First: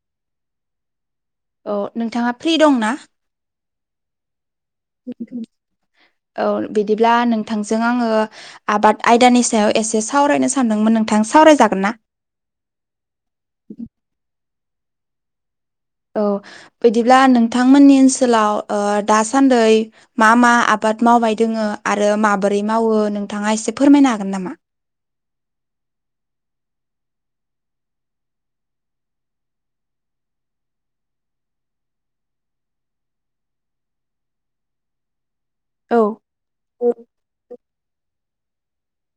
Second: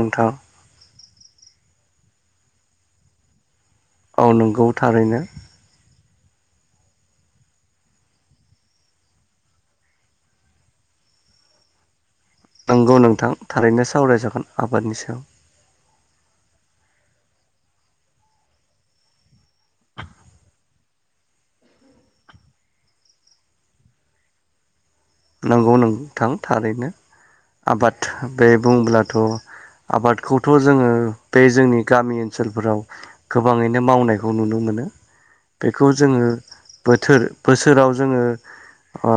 नोंथां औ नोंथाङा फ्रि दं ना? औ नंगौ थारैनो । औ बिदिब्ला नोंथांजों आङो आबाद आयदानि सायाव एसे सावरायनो सानदोंमोन नोंथां । सावरायजागोन ना? नंगौ नोंथां थारैनो सावरायजागोन आबादनि सायाव औ बिदिब्ला नोंथांमोननि ओनसोलाव ओ दासान्दै मा मा आबाद आबाद मावबाय दोङो आरो माबोरै मावो नोंथाङा एसे फोरमायनो हागोन नामा नंगौ नोंथां थारैनो आबाद बे बुंब्लाथ' आबादखौथ' जोङो बे जोंनि गामि ओनसोलफोराव गोबाङैनो मावनायखौ नुनो मोनो बेखौ औ जोङो बोथोर बोसोराव जोङो ओ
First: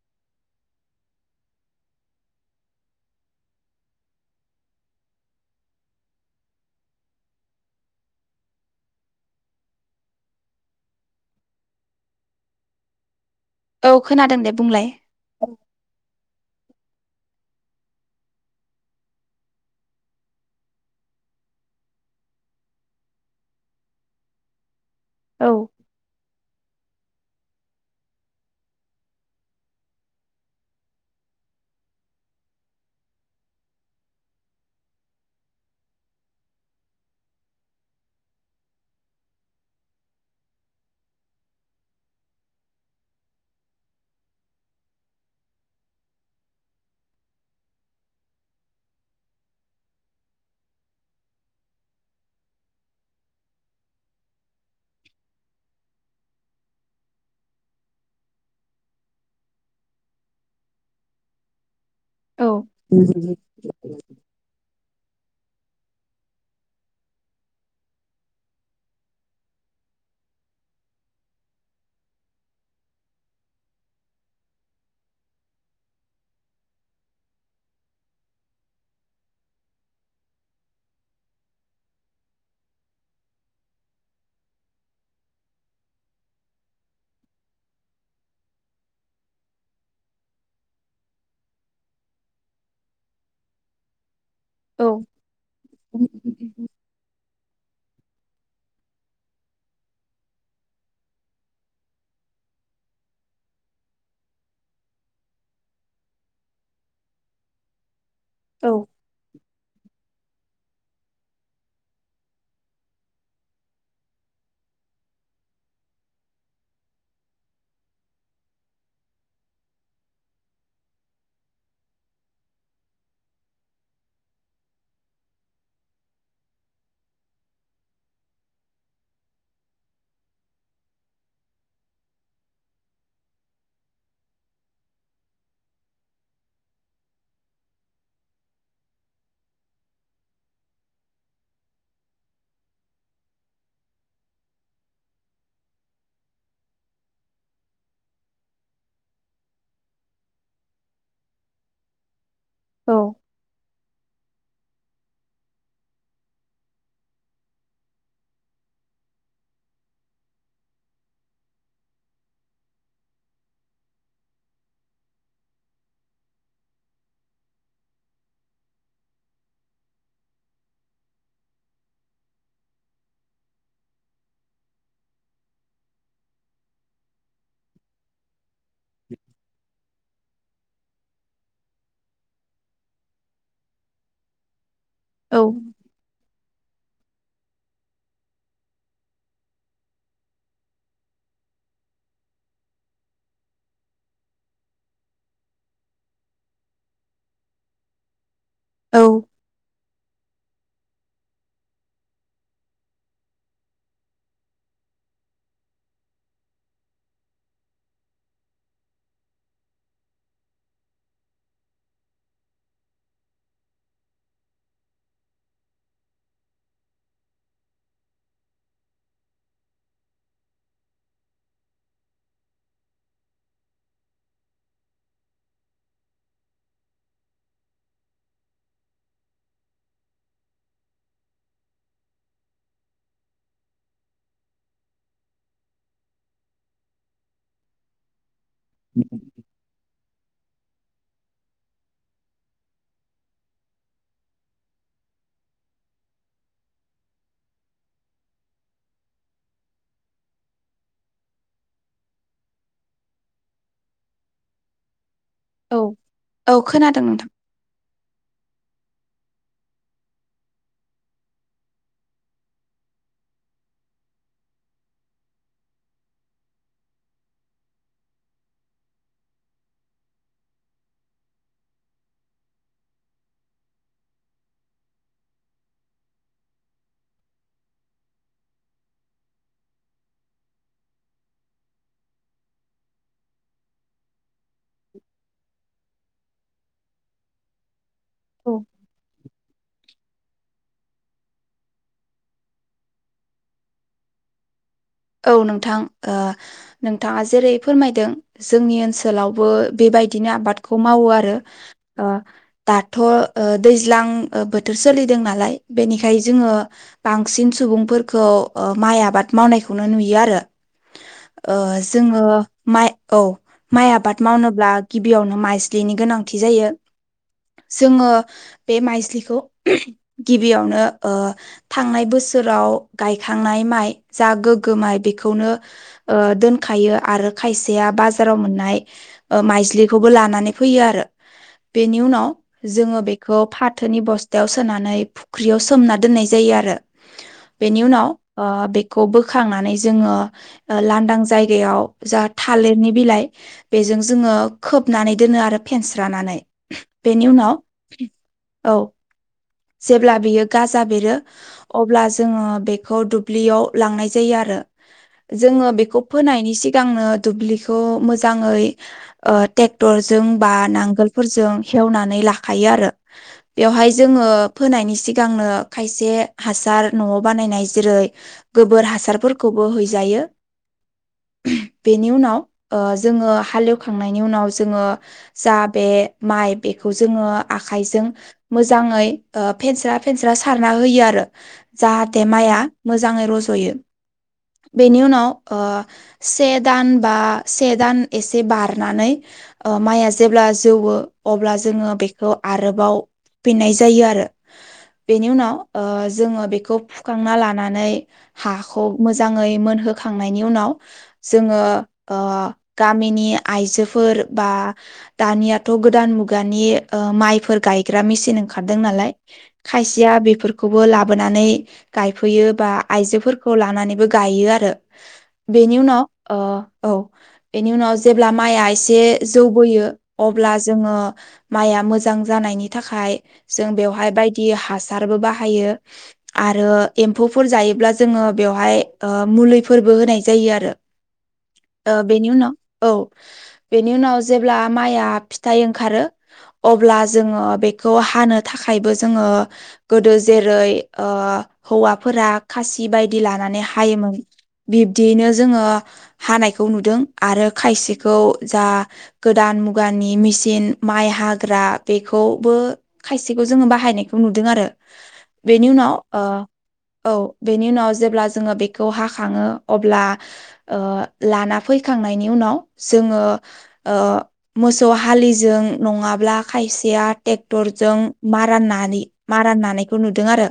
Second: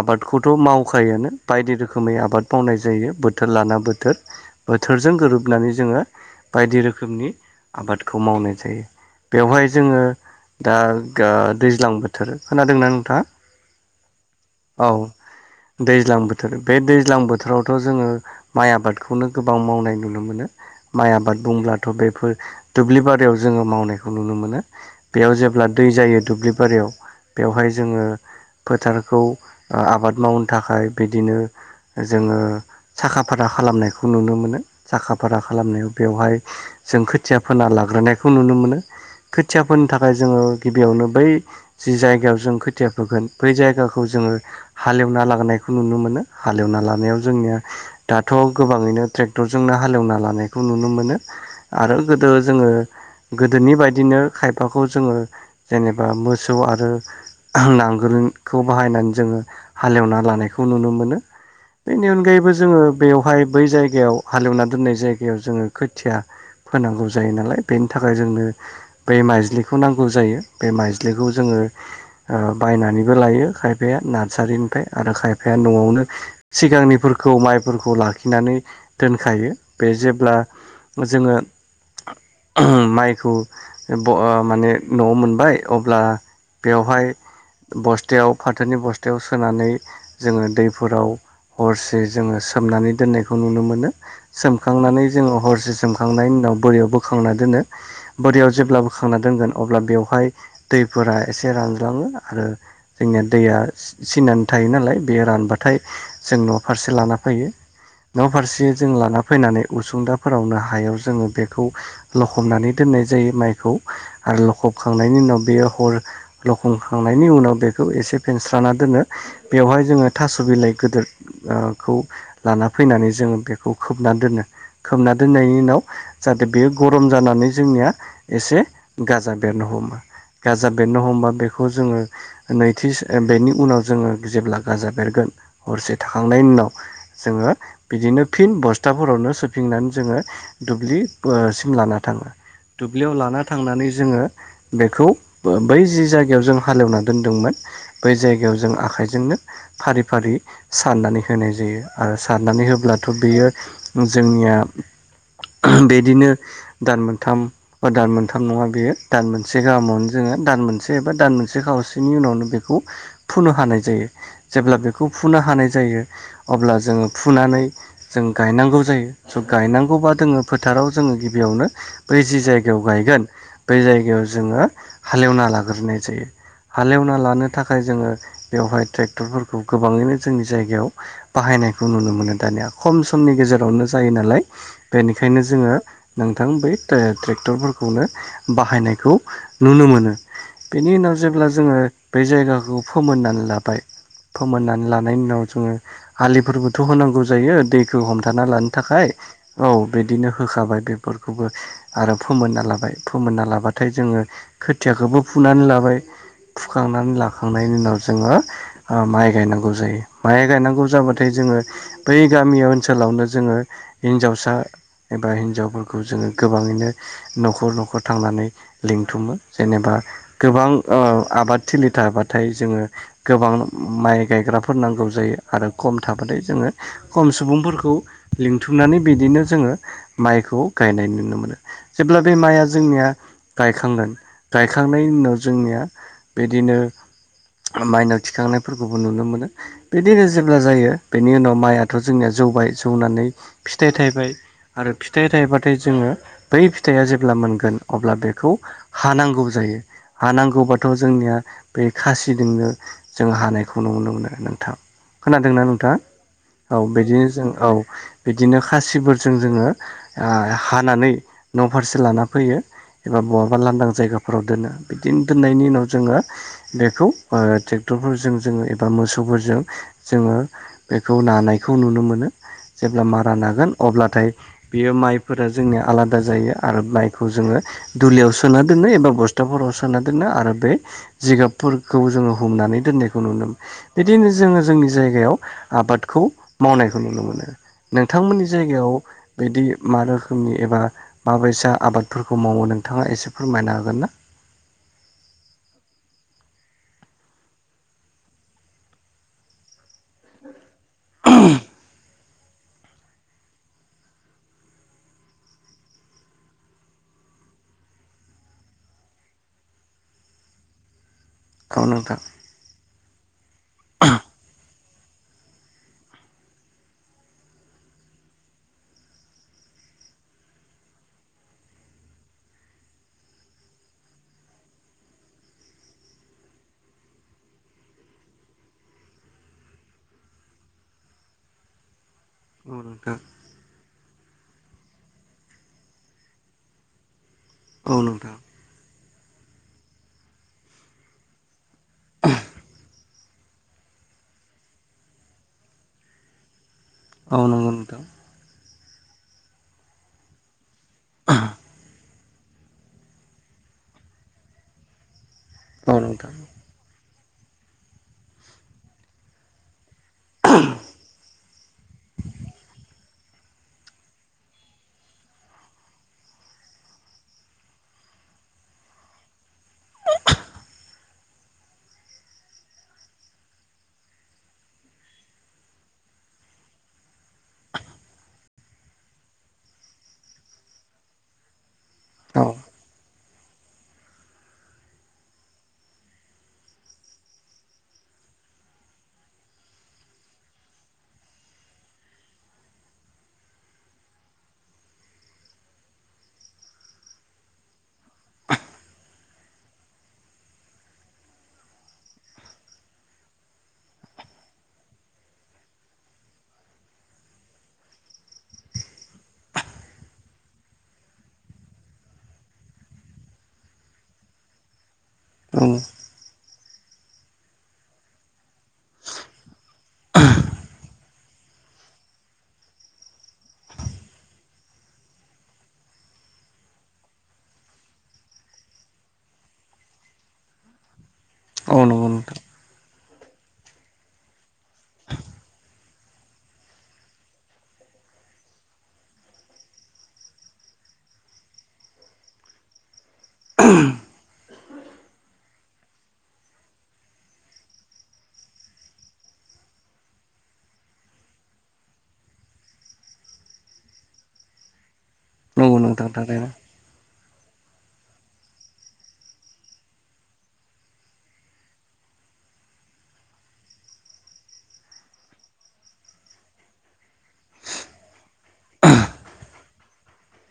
आबाद खौथ' मावखायानो बायदि रोखोमै आबाद मावनाय जायो बोथोर लाना बोथोर बोथोरजों गोरोबनानै जोङो बायदि रोखोमनि आबादखौ मावनाय जायो बेवहाय जोङो दा आ दैज्लां बोथोर खोनादोंना नोंथाङा औ खोनादों दे बुंलाय औ दैज्लां बोथोर बे दैज्लां बोथोरावथ' जोङो माइ आबादखौनो गोबां मावनाय नुनो मोनो माइ आबाद बुंब्लाथ' बेफोर दुब्लि बारियाव जोङो मावनायखौ नुनो मोनो बेयाव औ जेब्ला दै जायो दुब्लि बारियाव बेवहाय जोङो फोथारखौ आबाद मावनो थाखाय बिदिनो जोङो साखा फारा खालामनायखौ नुनो मोनो साखा फारा खालामनायाव बेवहाय जों खोथिया फोना लाग्रोनायखौ नुनो मोनो खोथिया फोनो थाखाय जोङो गिबियावनो बै जि जायगायाव जों खोथिया फोगोन बै जायगाखौ जोङो हालेवना लाबोनायखौ नुनो मोनो हालेवना लानायाव जोंनिया दाथ' गोबाङैनो ट्रेक्टरजोंनो हालेवना लानायखौ नुनो मोनो आरो गोदो जोङो गोदोनि बायदिनो खायफाखौ जोङो जेनेबा मोसौ आरो नांग गोलखौ बाहायनानै जोङो हालेवनानै लानायखौ नुनो मोनो बेनि औ अनगायैबो जोङो बेवहाय बै जायगायाव हालेवना दोननाय जायगा जोङो खोथिया फोनांगौ जायो नालाय बेनि थाखाय जोंनो बै माइज्लिखौ नांगौ जायो बे माइज्खौ जोङो ओ बायनानैबो लायो खायफ खायफाया नार्सारिनिफ्राय आरो खायफाया न'आवनो सिगांनिफोरखौ माइफोरखौ लाखिनानै दोनखायो बे जेब्ला जोङो माइखौ माने न'आव मोनबाय अब्ला बेवहाय बस्थायाव फाथोनि बस्थायाव सोनानै जोङो दैफोराव हरसे जोङो सोमनानै दोननायखौ नुनो मोनो औ सोमखांनानै जोङो हरसे सोमखांनायनि उनाव बोरैयाव बोखांना दोनो बोरियाव जेब्लाबो खांना दोनगोन अब्ला बेवहाय दैफोरा एसे रानज्लाङो आरो जोंनिया दैया सिनानै थायो नालाय बेयो रानबाथाय जों न फारसे लाना फैयो नफारसे औ जों लाना फैनानै उसुंदाफोरावनो हायाव जोङो बेखौ लखबनानै दोननाय जायो माइखौ आरो लखबखांनायनि उनाव बेयाव हर लखंखांनायनि उनाव बे एसे फेनस्रा दोनो बेवहाय जोङो थास बिलाइ गिदिर खौ लाना फैनानै जोङो बेखौ खोबना दोनो खोबना दोननायनि उनाव जाहाथे बेयो गरम जानानै जों निया एसे गाजा बेरनो हमा गाजा बेरनो हमबा बेखौ जोङो नैथि बेनि उनाव जोङो जेब्ला गाजा बेरगोन हरसे थाखाखांनायनि उनाव जोङो बिदिनो फिन बस्थाफोरावनो सोफिनानै जोङो दुब्लिसिम लाना थाङो दुब्लियाव लाना थांनानै जोङो बेखौ बै जि जायगायाव जों हालेवनानै दोनदोंमोन बै जायगायाव जों आखाइजोंनो फारि फारि सारनानै होनाय जायो आरो सारनानै होब्लाथ बेयो जोंनिया बेदिनो दान मोनथाम बा दान मोनथाम नङा बेयो दान मोनसे गाहामावनो जोङो दान मोनसे एबा दान मोनसे खावस नि उनावनो बेखौ फुनो हानाय जायो जेब्ला बेखौ फुनो हानाय जायो अब्ला जों जों फुनानै जों गायनांगौ जायो स गायनांगौबा जोङो फोथाराव जोङो गिबियावनो बै जि जायगायाव गायगोन बै जायगायाव जोङो हालेवना लाग्रोनाय जायो हालेवना लानो थाखाय जोङो बेवहाय ट्रेक्टरफोरखौ गोबाङैनो जोंनि जायगायाव बाहायनायखौ नुनो मोनो दानिया खम समनि गेजेरावनो जायो नालाय औ बेनिखायनो जोङो नोंथां बै ट्रेक डक्टरफोरखौनो बाहायनायखौ नुनो मोनो बेनि उनाव जेब्ला जो जोङो बे जायगाखौ फोमोननानै लाबाय फोमोननानै लानायनि उनाव जोङो हालिफोरबोथ होनांगौ जायो दैखौ हमथा थाना लानो थाखाय औ बिदिनो होखाबाय बेफोरखौबो आरो फोमोनना लाबाय फोमोनना लाबाथाय जोङो खोथियाखौबो फुनानै ला- बाय फुखांनानै लाखांनायनि उनाव जोङो माइ गायनांगौ जायो माइ गायनांगौ जाबाथाय जों बै गामि ओनसोलावनो जोङो हिनजावसा एबा हिनजावफोरखौ जोङो गोबाङैनो नखर नखर थांनानै लिंथुमो जेनेबा गोबां ओ आबाद थिलि थाबाथाय जोङो गोबां माइ गायग्राफोर नांगौ जायो आरो खम थाबा जोङो खम सुबुंफोरखौ लिंथुमनानै बिदिनो जोङो माइखौ गायनाय नु- नो मोन जेब्ला बे माइआ जोंनिया गायखांगोन गायखांनायनि उनाव जोंनिया बिदिनो माइनाव थिखांनायफोरखौबो नुनो मोनो बिदिनो जेब्ला जायो बेनि उनाव माइयाथ जोंनिया जौबाय जौनानै फिथाइ थायबाय आरो फिथाइ थाइबाथाय जोङो बै फिथाइया जेब्ला मोनगोन अब्ला बेखौ हानांगौ जा- यो हांनांगौबाथ जोंनिया बे खासिजोंनो जों हानायखौ नुनो मोनो नोंथां खोनादोंना नोंथां? औ खोनादों नोंथां बिदिनो जों औ बिदिनो खासिफोरजों जोङो हानानै न फारसे लाना फैयो एबा बहाबा लांदां जायगाफोराव दोनो बिदिनो दोननायनि उनाव जोङो बेखौ ओ ट्रेक्टरफोरजों जोङो एबा मोसौफोरजों जोङो बेखौ नानायखौ नुनो मोनो जेब्ला मारा नागोन अब्लाथाय बियो माइफोरा जोंनिया आलादा जायो आरो माइखौ जोङो दुलियाव सोना दोननो एबा बसथाफोराव सोना दोनो आरो बे जिगाबफोरखौ जोङो हमनानै दोननायखौ नुनो बिदिनो जोङो जोंनि जायगायाव आबादखौ मावनायखौ नुनो मोनो नोंथांमोननि औ जायगायाव बिदि मा रोखोमनि एबा माबैसा आबादफोरखौ मावो नोंथाङा एसे फोरमायनो हागोन ना औ नोंथां ओ नोंथाङा जेरै फोरमायदों जोंनि ओनसोलावबो बे- बायदिनो आबादखौ मावो आरो ओ दाथ' ओ दैज्लां ओ बोथोर सोलिदों नालाय बेनिखाय जोङो बांसिन सुबुंफोरखौ माइ आबाद मावनायखौनो नुयो आरो ओ औ नोंथां जोङो माइ औ माइ आबाद मावनोब्ला गिबियावनो माइस्लिनि गोनांथि जायो जोङो बे माइज्लिखौ गिबियावनो ओ थांनाय बोसोर बोसोराव गायखांनाय माइ जा गोग माइ बेखौनो ओ दोनखायो आरो खायसेआ बाजाराव मोननाय ओ माइ ज्लिखौबो लानानै फैयो आरो बेनि उनाव औ जोङो नोंथां बेखौ फा- थोनि बस्थायाव सोनानै फुख्रियाव सोमना दोननाय जायो आरो बेनि औ उनाव नोंथां ओ बेखौबो खांनानै जोङो लांदां जायगायाव जा थालिरनि बिलाइ बेजों जोङो खोबनानै दोनो आरो फेन्स्रानानै औ नांगौ नोंथां औ जेब्ला बेयो गाजा बेरो अब्ला जोङो बेखौ दुब्लियाव लांनाय जायो आरो जोङो औ बेखौ नोंथां फोनायनि सिगांनो दुब्लिखौ मोजाङै ट्रेक्टरजों बा नांगोलफोरजों हेवनानै लाखायो आरो बेवहाय जों आङो फोनायनि सिगांनो खायसे हासार न'आव बानायनाय जेरै गोबोर हासा- रफोरखौबो हैजायो बेनि उनाव ओ जोङो हालेवखांनायनि उनाव जोङो जा बे माइ बे बेखौ जोंङो आखायजों मोजाङै ओ फेनस्रा फेनस्रा सारना होयो आरो जाहाथे औ माइआ मोजाङै रज'यो। [inaudible] बेनि उनाव ओ से दान बा से दान एसे बारनानै ओ माइआ जेब्ला जौवो अब्ला जोङो बेखौ आरोबाव फिनाय जायो आरो बेनि उनाव ओ जोङो बेखौ फुखांना लानानै हा खौ मोजाङै मोनहोखांनायनि उनाव जोङो ओ गामिनि आइ जोफोर बा दानियाथ' गोदान मुगानि ओ माइफोर गायग्रा मेसिन ओंखार दोंनालाय खायसेयाफोरखौबो लाोनानै गायफैयो बा आइजोफोर। खौ लानानैबो गायो आरो बेनि उनाव अ औ बेनि उनाव जेब्ला माइआ एसे जौबोयो अब्ला जोङो माइआ मोजां जा नायनि थाखाय जों बेवहाय बायदि हासारबो बाहायो आरो एमफौ फोर जायोब्ला जोङो बेयावहाय ओ मुलिफोरबो होनाय जायो आरो औ ओ नंगौ बेनि नोंथां उनाव औ [inaudible] बेनि उनाव जेब्ला माइआ फिथाइ ओंखारो अब्ला जोङो बेखौ हानो थाखा थाखायबो जोङो गोदो जेरै ओ हौवाफोरा खासि बायदि लानानै हायोमोन। बिब्दियैनो जोङो हानायखौ नुदों आरो खायसेखौ जा गोदान। न मुगानि मिचिन माइ हाग्रा बेखौबो खायसेखौ जोङो बाहायनायखौ नुदों। आरो बेनि नंगौ उनाव नोंथां ओ थारैनो औ बेनि उनाव जेब्ला जोङो बेखौ हाखङो अब्ला ओ लाना फैखांनायनि उन नाव जोंङो मोसौ हालिजों नङाब्ला खायसेआ ट्रे क्टरजों मारा नालि मारा नानायखौ नुदों आरो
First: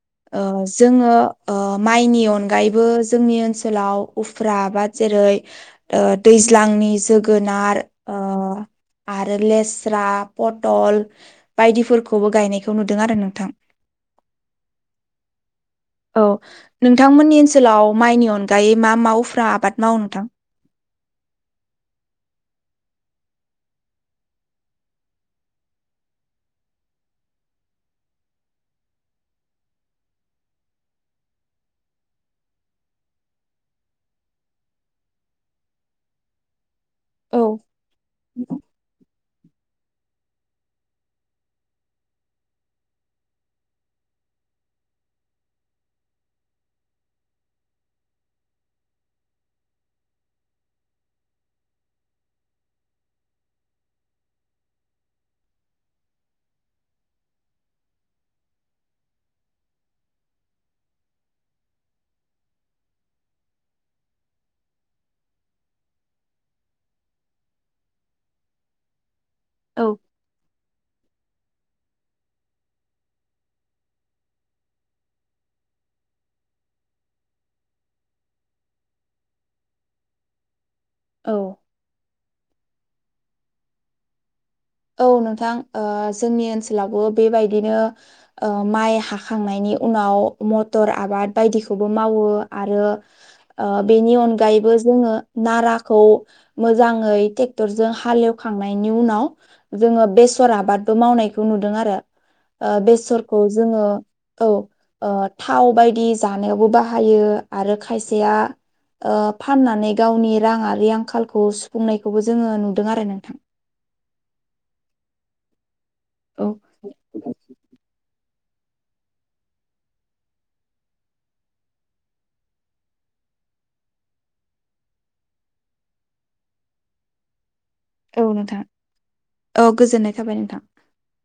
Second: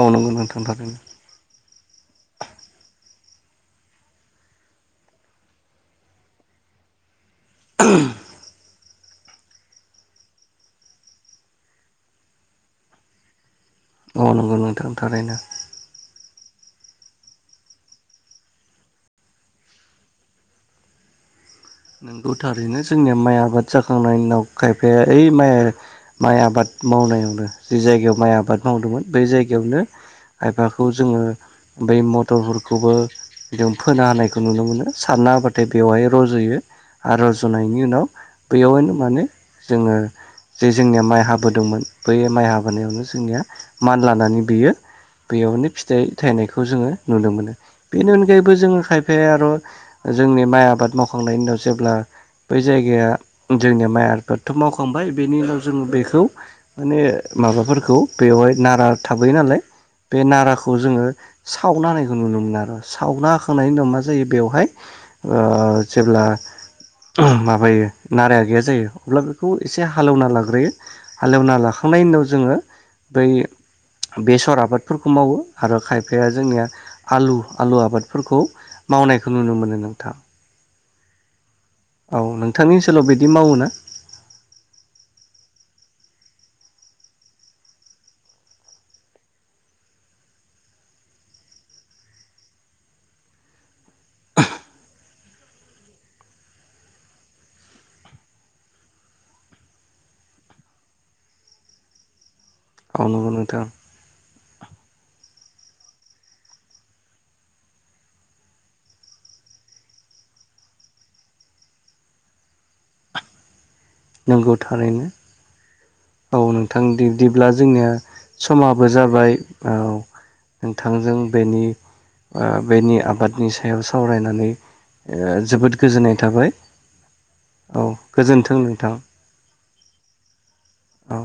औ नंगौ ओ नोंथां। थारैनो जोङो ओ माइनि अनगायैबो जोंनि ओनसोलाव उफ्रा आबाद जेरै दैज्लांनि जो गोनार ओ आरो लेस्रा पटल बायदिफोरखौबो गायनायखौ नुदों आरो नोंथां। औ नंगौ नोंथां थारैनो औ नोंथांमोननि ओनसोलाव माइनि अनगायै मा मावफ्रा आबाद मावो नोंथां? [inaudible] नोंगौ थारैनो जोंनिया माइ आबाद जाखांनायनि उनाव खायफाया ओइ माइ माइ आबाद मावनायावनो जि जायगायाव माइ आबाद मावदोंमोन बै जायगायावनो खायफाखौ जोङो बै मटरफोरखौबो जों फोनो हानायखौ नुनो मोनो सारना होबाथाय बेवहाय रज'यो। औ आरजनायनि उनाव बैयावनो माने जोङो जे जोंनिया माइ हाबोदोंमोन बै माइ हाबोनायावनो जोंनिया मान लानानै बियो बेयावनो फिथाइ थायनायखौ जोङो नुनो मोनो बेनि अनगायैबो जोङो खायफाया आर जोंनि माइ आबाद मावखांनायनि उनाव जेब्ला बै जायगाया जोंनिया माइ आबादथ' मावखांबाय बेनि उनाव जोङो बेखौ माने माबाफोरखौ बेवहाय नारा थाबाय नालाय बे नाराखौ जोङो सावना होनायखौ नुनो मोनो आरो सावना होखांनायनि उनाव मा जायो बेवहाय ओ जेब्ला माबायो नाराया गैया जायो अब्ला बेखौ एसे औ हालेवना लाग्रोयो। हालेवना लाखांनायनि उनाव जोङो बै बेसर आबादफोरखौ मावो आरो खायफाया जोंनिया आलु आलु आबादफोरखौ मावनायखौ नुनो मोनो नोंथां। औ। औ नोंथांनि ओनसोलाव बिदि मावो ना? औ नोंथां ओ जोंनि ओनसोलावबो बेबायदिनो ओ माइ हाखांनायनि नि उनाव मथ'र आबाद बायदिखौबो मावो आरो ओ बेनि अनगायैबो जोङो नाराखौ मोजाङै ट्रेक्टरजों हालेव खांनायनि उनाव जोङो बेस'र आबादबो मावनायखौ नुदों आरो। ओ औ नंगौ बेसरखौ नोंथां जोङो औ ओ थाव बायदि जानायावबो बाहायो आरो खायसेया ओ फाननानै गावनि राङारि आंखालखौ सुफुंनायखौबो जोङो नुदों आरो नोंथां। नंगौ थारैनो। औ नोंथां बिदिब्ला जोंनिया समाबो जाबाय औ। नोंथांजों बेनि ओ बेनि आबादनि सायाव सावरायनानै ओ जोबोद गोजोननाय थाबाय। औ गोजोन्थों नोंथां। औ गोजोननाय थाबाय नोंथां। औ।